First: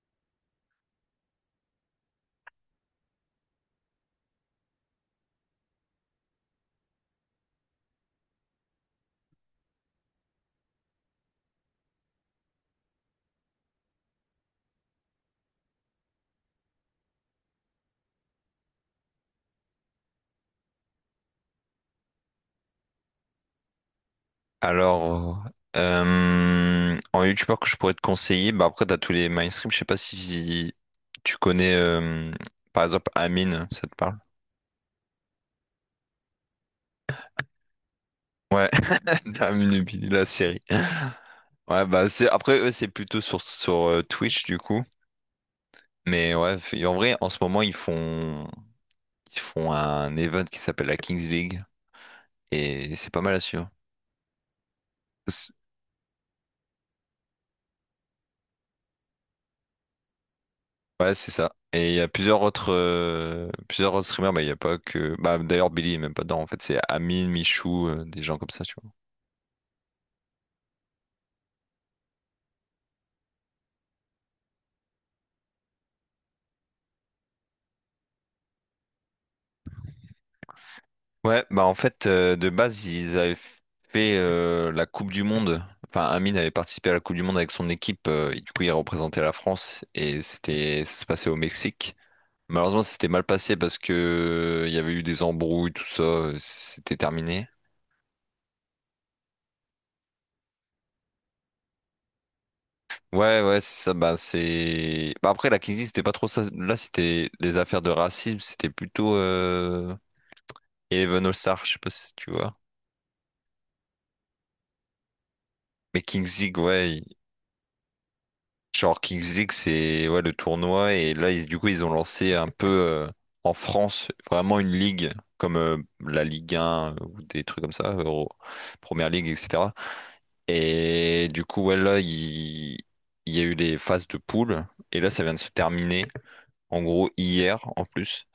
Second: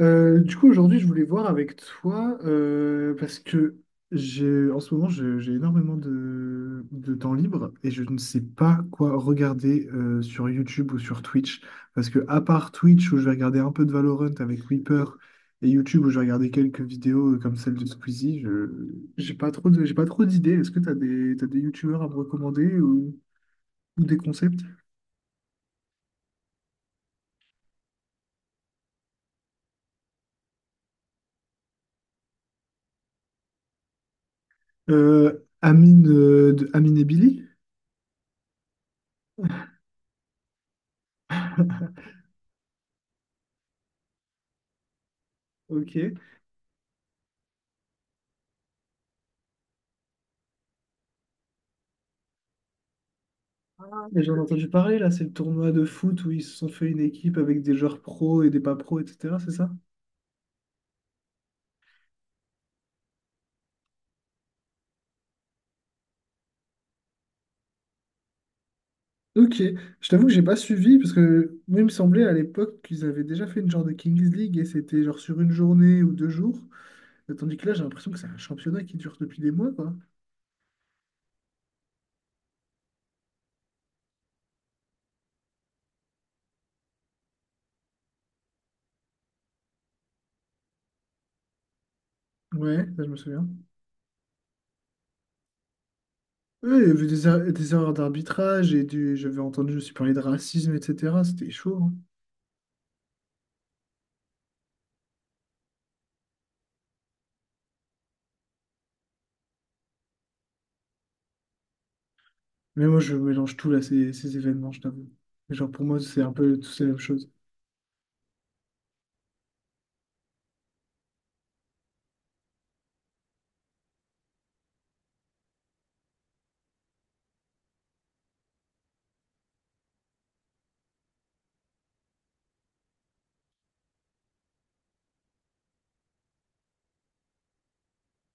Du coup, aujourd'hui, je voulais voir avec toi parce que j'ai, en ce moment, j'ai énormément de temps libre et je ne sais pas quoi regarder sur YouTube ou sur Twitch. Parce que, à part Twitch, où je vais regarder un peu de Valorant avec Reaper et YouTube, où je vais regarder quelques vidéos comme celle de Squeezie, je j'ai pas trop de, j'ai pas trop d'idées. Est-ce que tu as des, t'as des YouTubeurs à me recommander ou des concepts? Alors, en youtubeur que je pourrais te conseiller, bah après, t'as tous les mainstream. Je sais pas si tu connais, par exemple, Amine, ça te parle? Euh, Amine, de Amine et Billy? Ouais, Amine et Billy, la série. Ouais, bah c'est après, eux, c'est plutôt sur Twitch, du coup. Ok. Mais ouais, en vrai, en ce moment, ils font un event qui s'appelle la Kings League. Et c'est pas mal à suivre. Mais j'en ai entendu parler là, c'est le tournoi de foot où ils se sont fait une équipe avec des joueurs pros et des pas pros, etc. C'est ça? Ouais, c'est ça. Et il y a plusieurs autres streamers, bah, il y a pas que... Bah, d'ailleurs, Billy est même pas dedans, en fait. C'est Amine, Michou, des gens comme ça, tu vois. Ok, je t'avoue que j'ai pas suivi parce que moi il me semblait à l'époque qu'ils avaient déjà fait une genre de Kings League et c'était genre sur une journée ou deux jours, tandis que là j'ai l'impression que c'est un championnat qui dure depuis des mois quoi. Ouais, bah en fait, de base, ils avaient fait la Coupe du Monde. Enfin, Amine avait participé à la Coupe du Monde avec son équipe. Et du coup, il représentait la France et c'était, ça se passait au Mexique. Malheureusement, Ouais, ça je c'était me mal souviens. passé parce que il y avait eu des embrouilles, tout ça. Oui, il y C'était avait des, terminé. Des erreurs d'arbitrage et du j'avais entendu aussi parler de racisme, etc. C'était chaud, hein. Ouais, ouais, c'est ça. Bah, c'est. Bah, après, la Kingsley, c'était pas trop ça. Là, c'était des affaires de racisme. C'était plutôt Eleven All-Star, je sais pas si tu vois. Mais moi je mélange tout là, ces événements, je t'avoue. Genre pour moi Mais c'est un Kings peu League, tous la ouais. même chose. Genre, Kings League, c'est ouais, le tournoi. Et là, du coup, ils ont lancé un peu en France, vraiment une ligue, comme la Ligue 1 ou des trucs comme ça, Première Ligue, etc. Et du coup, ouais, là, il y a eu les phases de poule. Et là, ça vient de se terminer, en gros, hier, en plus.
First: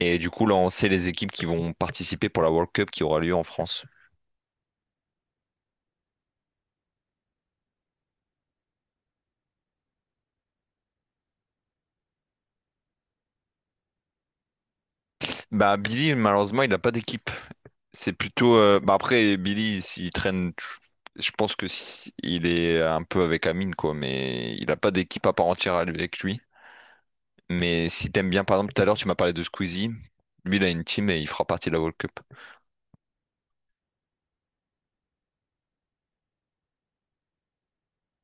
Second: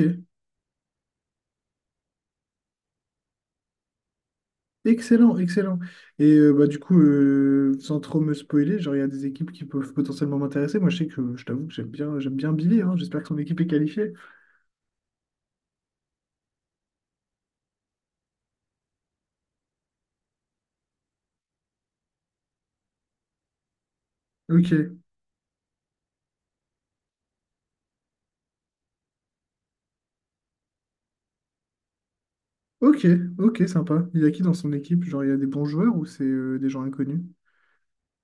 Et du coup, là, on sait les équipes qui vont participer pour la World Cup qui aura lieu en France. Excellent, excellent. Et du coup, sans trop me spoiler, genre, il y a des équipes qui peuvent potentiellement m'intéresser. Moi, je sais que je t'avoue que j'aime bien Billy, hein. J'espère que son équipe est qualifiée. Bah, Billy, malheureusement, il n'a pas d'équipe. C'est plutôt. Bah, après, Billy, s'il traîne, je pense que il est un peu avec Amine, quoi, mais il n'a pas Ok, d'équipe à part entière avec lui. Mais si t'aimes bien, par exemple, tout à l'heure, tu m'as parlé de Squeezie. Lui, il a une team et il fera partie de la World Cup. ok, ok, sympa. Il y a qui dans son équipe? Genre, il y a des bons joueurs ou c'est des gens inconnus?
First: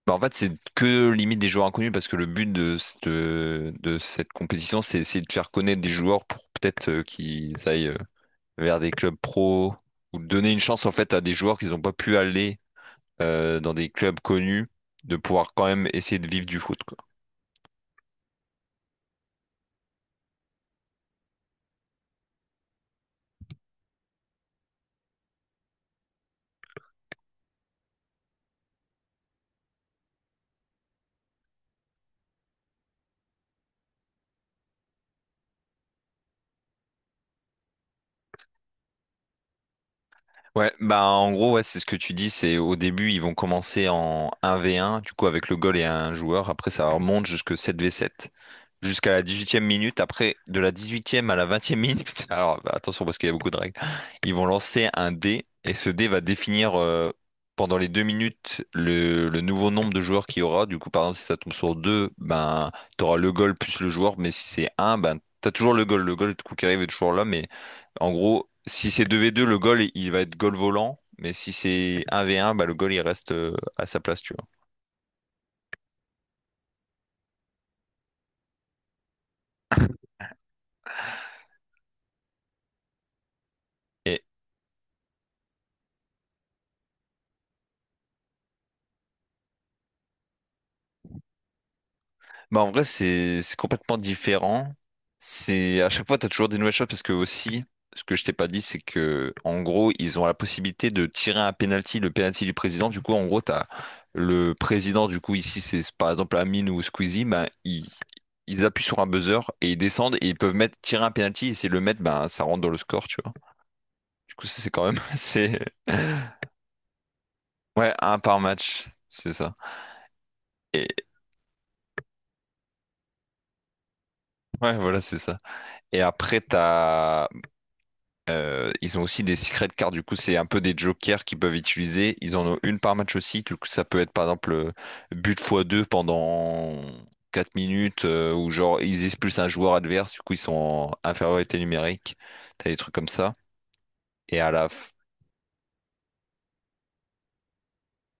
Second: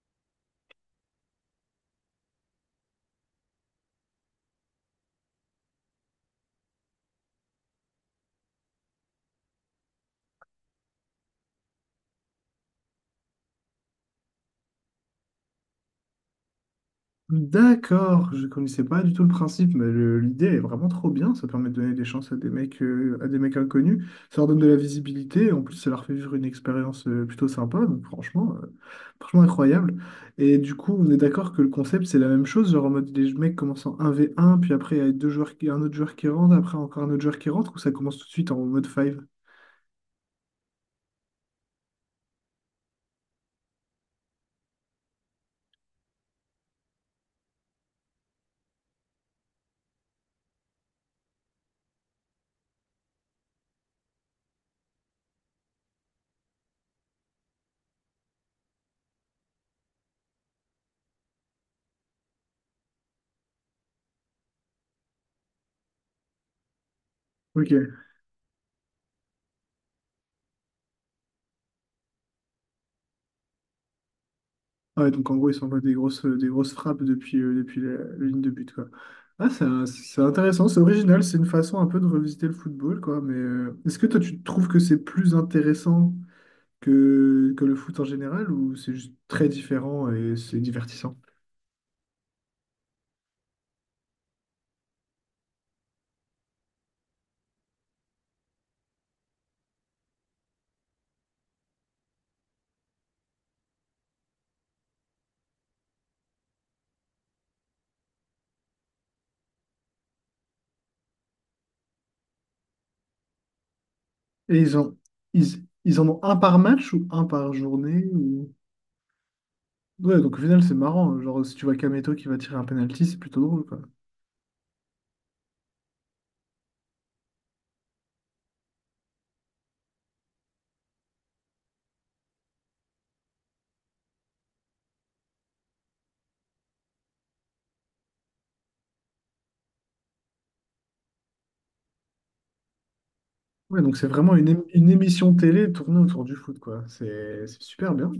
Bah, en fait, c'est que limite des joueurs inconnus parce que le but de cette compétition, c'est essayer de faire connaître des joueurs pour peut-être qu'ils aillent. Vers des clubs pro ou de donner une chance en fait à des joueurs qui n'ont pas pu aller dans des clubs connus, de pouvoir quand même essayer de vivre du foot, quoi. D'accord, je connaissais pas du tout le principe, mais l'idée est vraiment trop bien. Ça permet de donner des chances à des mecs inconnus. Ça leur donne de la visibilité. En plus, ça leur fait vivre une expérience plutôt sympa. Donc, franchement incroyable. Et du coup, on est d'accord que le concept, c'est la même chose. Genre en mode des mecs commencent en 1v1, puis après, il y a un autre joueur qui rentre, après encore un autre joueur qui rentre, ou ça commence tout de suite en mode 5? Ouais, bah en gros, ouais, c'est ce que tu dis, c'est au début, ils vont commencer en 1v1, du coup avec le goal et un joueur, après ça remonte jusque 7v7. Jusqu'à la 18e minute. Après, de la 18e à la 20e minute, alors bah, attention parce qu'il y a beaucoup de règles, ils vont lancer un dé et ce dé va définir pendant les 2 minutes le nouveau nombre de joueurs qu'il y aura. Du coup, par exemple, si ça tombe sur deux, ben, tu auras le goal plus le joueur, mais si c'est un, ben, tu as toujours le goal. Le goal, du coup, qui arrive est toujours là, mais Ok. en gros, si c'est deux v deux le goal, il va être goal volant. Mais si c'est un v un bah, le goal, il reste à sa place, tu vois. Ah ouais, donc en gros, ils s'envoient des grosses frappes depuis la ligne de but, quoi. Ah, c'est intéressant, c'est original, c'est une façon un peu de revisiter le football, quoi. Mais est-ce que toi, Et, tu trouves que c'est plus intéressant que le foot en général ou c'est juste très différent et c'est divertissant? Bah en vrai c'est complètement différent. C'est à chaque fois t'as toujours des nouvelles choses parce que aussi ce que je t'ai pas dit c'est que en gros ils ont la possibilité de tirer un penalty, le penalty du président. Du coup en gros t'as le président du coup ici c'est par exemple Amine ou Squeezie, ben ils appuient sur un buzzer et ils descendent et ils peuvent mettre tirer un penalty et s'ils le mettent ben ça rentre dans le score tu vois. Du coup Et ça c'est quand même c'est ils en ont un par match ou un par ouais journée un par ou match c'est ça. Ouais, donc au final, c'est Et marrant. Genre, si tu vois Kameto qui va tirer un penalty, c'est plutôt drôle, quoi. ouais voilà c'est ça. Et après, t'as ils ont aussi des secret cards, du coup, c'est un peu des jokers qu'ils peuvent utiliser. Ils en ont une par match aussi, du coup, ça peut être par exemple but fois 2 pendant 4 minutes, ou genre ils expulsent un joueur adverse, du coup, ils sont en infériorité numérique. T'as des trucs comme ça. Ouais, donc c'est vraiment Et à la, une f- émission télé tournée autour du foot, quoi. C'est super bien.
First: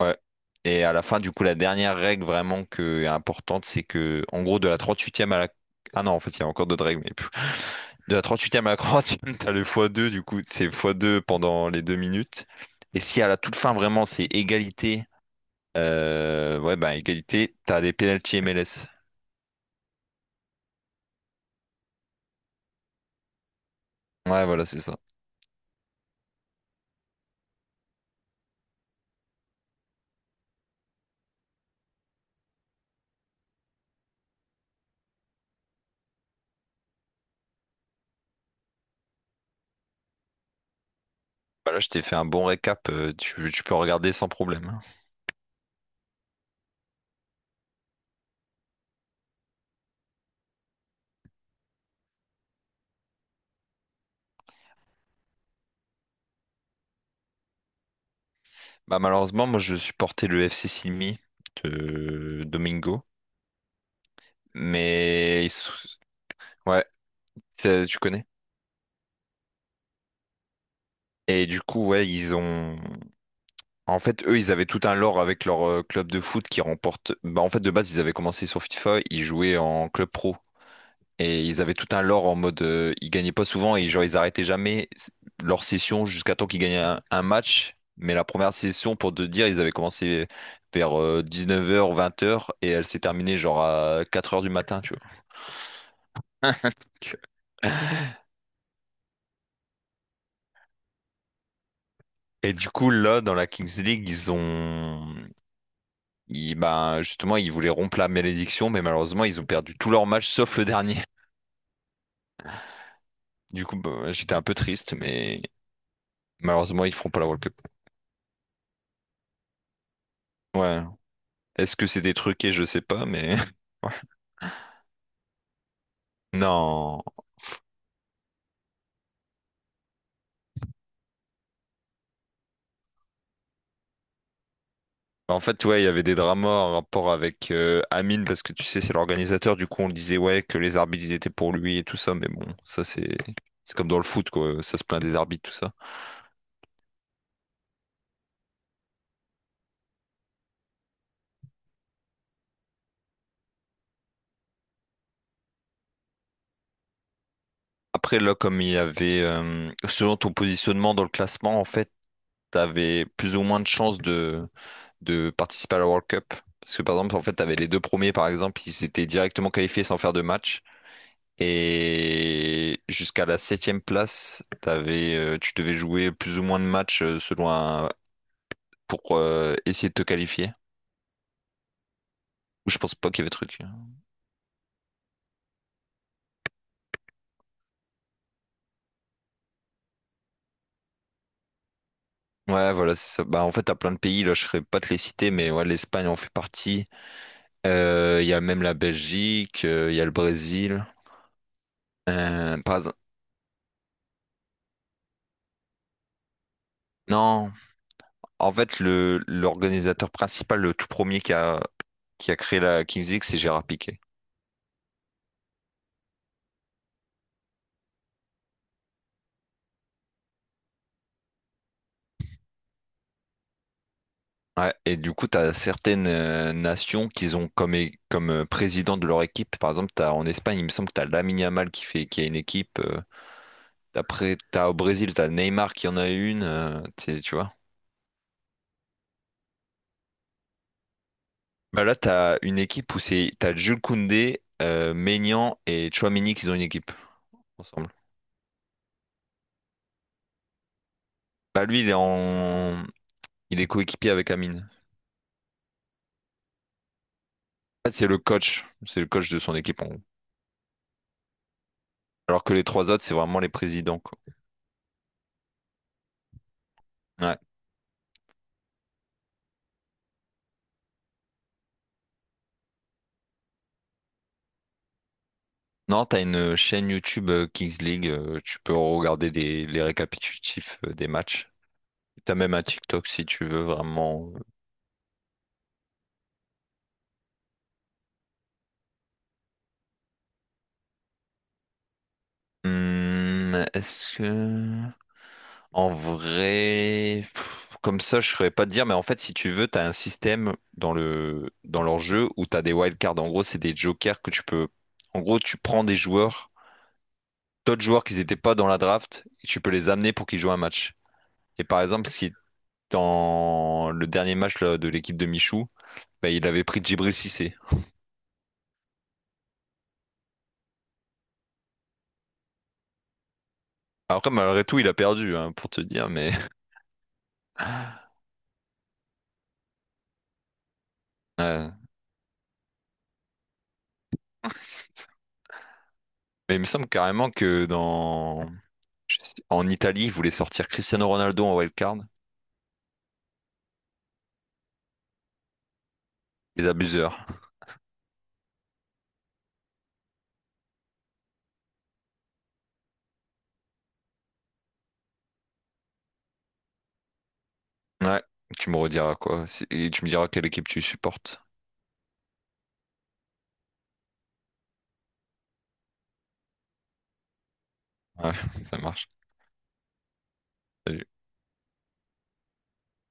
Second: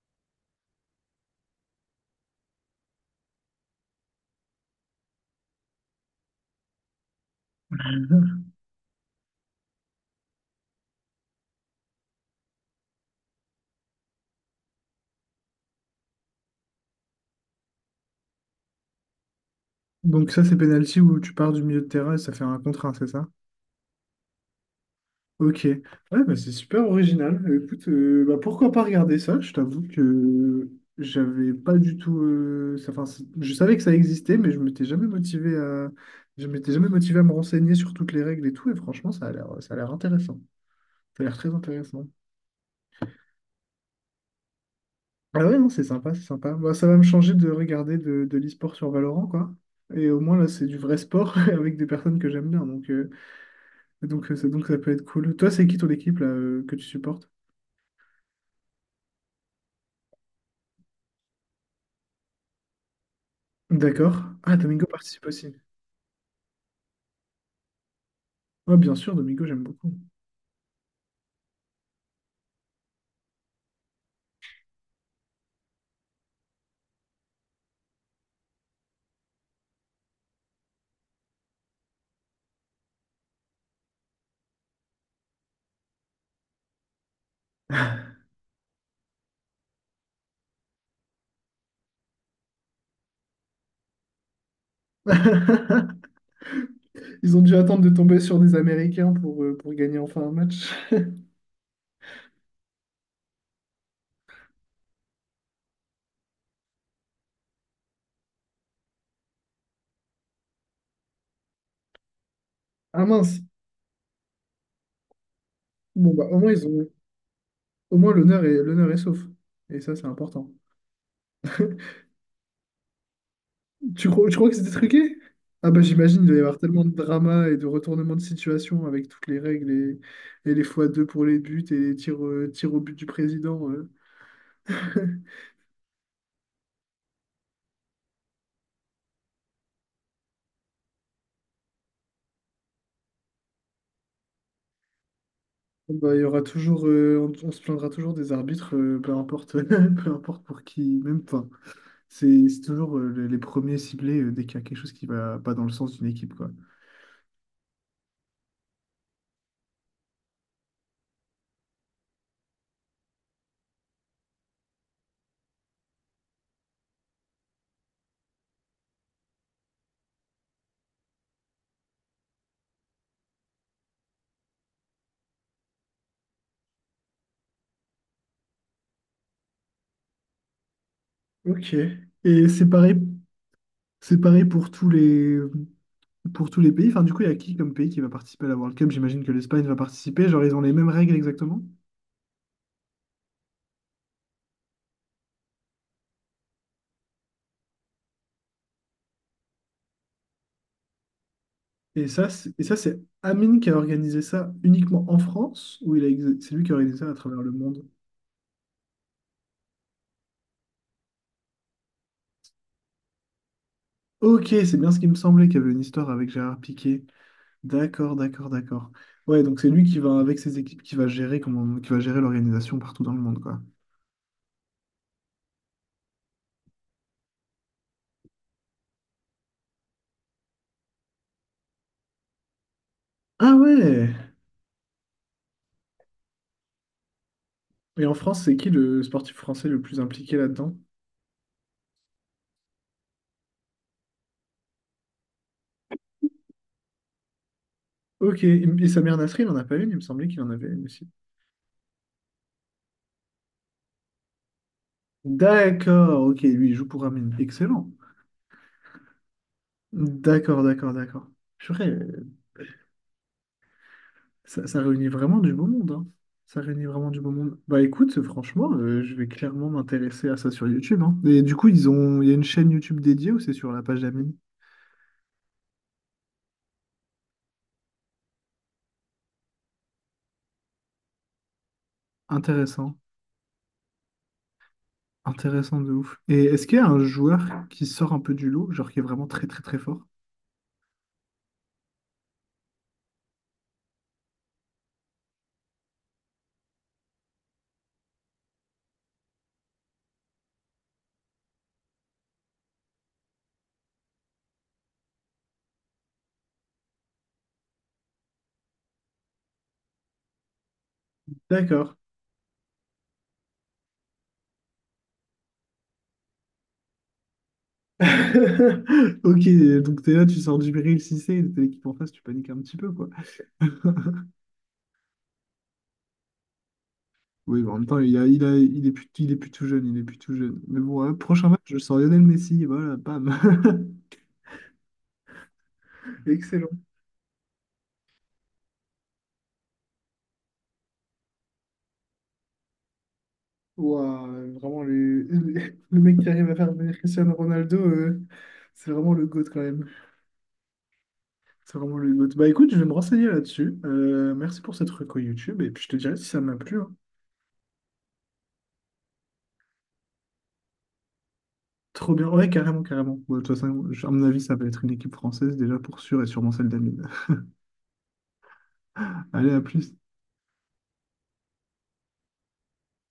ouais. Et à la fin, du coup, la dernière règle vraiment que, importante, c'est que, en gros, de la 38e à la. Ah non, en fait, il y a encore d'autres règles, mais de la 38e à la 40 t'as le x2, du coup, c'est x2 pendant les 2 minutes. Et si à la toute fin, vraiment, c'est égalité, ouais, bah, égalité, t'as des pénalties MLS. Donc ça, c'est penalty où tu pars du milieu de terrain et ça fait un contre un, c'est ça? Ouais, voilà, c'est ça. Ok, ouais, bah, c'est super original. Écoute, pourquoi pas regarder ça? Je t'avoue que j'avais pas du tout enfin, je savais que ça existait, mais je m'étais jamais motivé à me renseigner sur toutes les règles et tout. Et franchement, ça a l'air intéressant. Ça a l'air très Bah là, je t'ai intéressant. fait un bon récap, tu peux regarder sans problème. Hein. Ah ouais, non, c'est sympa. Bah, ça va me changer de regarder de l'e-sport sur Valorant, quoi. Et au moins là, c'est du vrai sport avec des personnes que j'aime bien. Donc ça peut être cool. Toi, c'est qui ton équipe là, que tu supportes? Bah, malheureusement, moi, je supportais le FC Silmi de Domingo, D'accord. Ah, Domingo participe mais aussi. Ouais, tu connais. Ouais, bien sûr, Domingo, j'aime beaucoup. Et du coup, ouais, ils ont en fait, eux, ils avaient tout un lore avec leur club de foot qui remporte. Bah, en fait, de base, ils avaient commencé sur FIFA, ils jouaient en club pro. Et ils avaient tout un lore en mode. Ils gagnaient pas souvent et genre, ils arrêtaient jamais leur session jusqu'à temps qu'ils gagnaient un match. Mais la première session, pour te dire, ils avaient commencé vers 19h, 20h et elle s'est terminée genre à 4h du matin, tu vois. Ils ont dû attendre de tomber sur des Américains pour gagner enfin un match. Et du coup, là, dans la Kings League, ben, justement, ils voulaient rompre la malédiction, mais malheureusement, ils ont perdu tous leurs matchs sauf le dernier. Ah mince. Du coup, bah, ouais, j'étais un peu triste, mais Bon, bah, au moins, ils malheureusement, ont ils feront pas la World Cup. au moins l'honneur est l'honneur est sauf. Et ça, c'est important. Ouais. Est-ce que c'est des truqués, je sais pas, mais. Ouais. Tu crois que c'était truqué? Ah bah j'imagine il doit y avoir tellement de Non. drama et de retournement de situation avec toutes les règles et les fois 2 pour les buts et les tirs, tirs au but du président, euh. En fait, ouais, il y avait des dramas en rapport avec Amine, parce que tu sais, c'est l'organisateur. Du coup, on disait, ouais, que les arbitres, ils étaient pour lui et tout ça. Mais bon, ça, c'est. C'est comme dans le foot, quoi. Ça se plaint des arbitres, tout ça. Bah, il y aura toujours, on se plaindra toujours des arbitres, peu importe, peu importe pour qui, même, enfin, c'est toujours les premiers ciblés dès qu'il y a quelque chose qui va pas dans le sens d'une équipe, quoi. Après, là, comme il y avait. Selon ton positionnement dans le classement, en fait, t'avais plus ou moins de chances de participer à la World Cup. Parce que par exemple, en fait, t'avais les deux premiers, par exemple, ils s'étaient directement qualifiés sans faire de match. Et jusqu'à la septième place, t'avais, tu devais jouer plus ou moins de matchs selon un, pour essayer de te qualifier. Ok. Et Ou je pense pas qu'il y avait truc. Hein. c'est pareil pour pour tous les pays. Enfin, du coup, il y a qui comme pays qui va participer à la World Cup? J'imagine que l'Espagne va participer. Genre, ils ont les mêmes règles exactement. Ouais, voilà, c'est ça. Bah, en fait, t'as plein de pays, là, je serais pas te les citer, mais ouais, l'Espagne en fait partie. Il y a même la Belgique, il y a le Brésil. Et Euh, ça, par exemple- c'est Amine qui a organisé ça uniquement en France, ou c'est lui qui a organisé ça à travers le non, monde. en fait, le l'organisateur principal, le tout premier qui a créé la Kings League, c'est Gérard Piquet. Ok, c'est bien ce qui me semblait qu'il y avait une histoire avec Gérard Piqué. D'accord. Ouais, donc c'est lui qui va, avec ses équipes, qui va gérer l'organisation partout dans le monde, quoi. Ouais, et du coup, tu as certaines nations qui ont comme, comme président de leur équipe. Par exemple, t'as, en Espagne, il me semble que tu as Lamine Yamal qui fait, qui a une équipe. Ah ouais! Après, tu as au Brésil, tu as Neymar qui en a une. Tu vois. Et en France, c'est qui le sportif français le plus impliqué là-dedans? Bah là, tu as une équipe où c'est, tu as Jules Koundé, Maignan et Tchouaméni qui ont une équipe ensemble. Ok, et Samir Nasri, il en a pas une, il me semblait qu'il en avait une aussi. Bah lui, il est coéquipier avec Amine. D'accord, ok, lui, il joue pour Amine. Excellent. En fait, c'est le coach. C'est le coach de son équipe, en gros. D'accord. Purée, Alors que les trois autres, c'est vraiment les présidents, quoi. Ça réunit vraiment du beau monde, hein. Ça réunit vraiment du beau Ouais. monde. Bah écoute, franchement, je vais clairement m'intéresser à ça sur YouTube, hein. Et du coup, ils ont il y a une chaîne YouTube dédiée ou c'est sur la page d'Amine? Non, t'as une chaîne YouTube Kings League, tu peux regarder les récapitulatifs des matchs. T'as même un Intéressant, TikTok si tu veux vraiment. intéressant de ouf. Et est-ce qu'il y a un joueur qui sort un peu du lot, genre qui est vraiment très très très fort? Est-ce que... En vrai... pff, comme ça, je saurais pas te dire, mais en fait, si tu veux, t'as un système dans leur jeu où t'as des wildcards. En gros, c'est des jokers que tu peux... En gros, tu prends des joueurs, d'autres joueurs qui n'étaient pas dans la draft, et tu peux les amener pour qu'ils jouent un match. Et par D'accord. exemple, si dans le dernier match là, de l'équipe de Michou, bah, il avait pris Djibril Cissé. Ok, donc t'es là, tu sors du Bril Cissé, t'es l'équipe en face, tu paniques un petit peu, quoi. Après, malgré tout, il a perdu, hein, pour te dire, mais... Oui, bon, en même temps, il est plus tout jeune, il est plus tout jeune. Mais bon, hein, prochain match, Euh, je sors Lionel Messi, et voilà, bam. Mais il me Excellent. semble carrément que dans... en Italie, ils voulaient sortir Cristiano Ronaldo en wildcard. Ouah, vraiment, le mec qui arrive à Les faire venir abuseurs. Cristiano Ronaldo, c'est vraiment le GOAT quand même. C'est vraiment le GOAT. Bah écoute, je vais me renseigner là-dessus. Merci pour cette reco YouTube, et puis je te dirai si ça m'a plu, hein. Ouais, tu me rediras quoi. Et tu me diras quelle équipe tu supportes. Trop bien. Ouais, carrément, carrément. Ouais, de toute façon, à mon avis, ça va être une équipe française déjà pour sûr et sûrement celle d'Amine. Ouais, ça marche. Allez, à plus. Salut.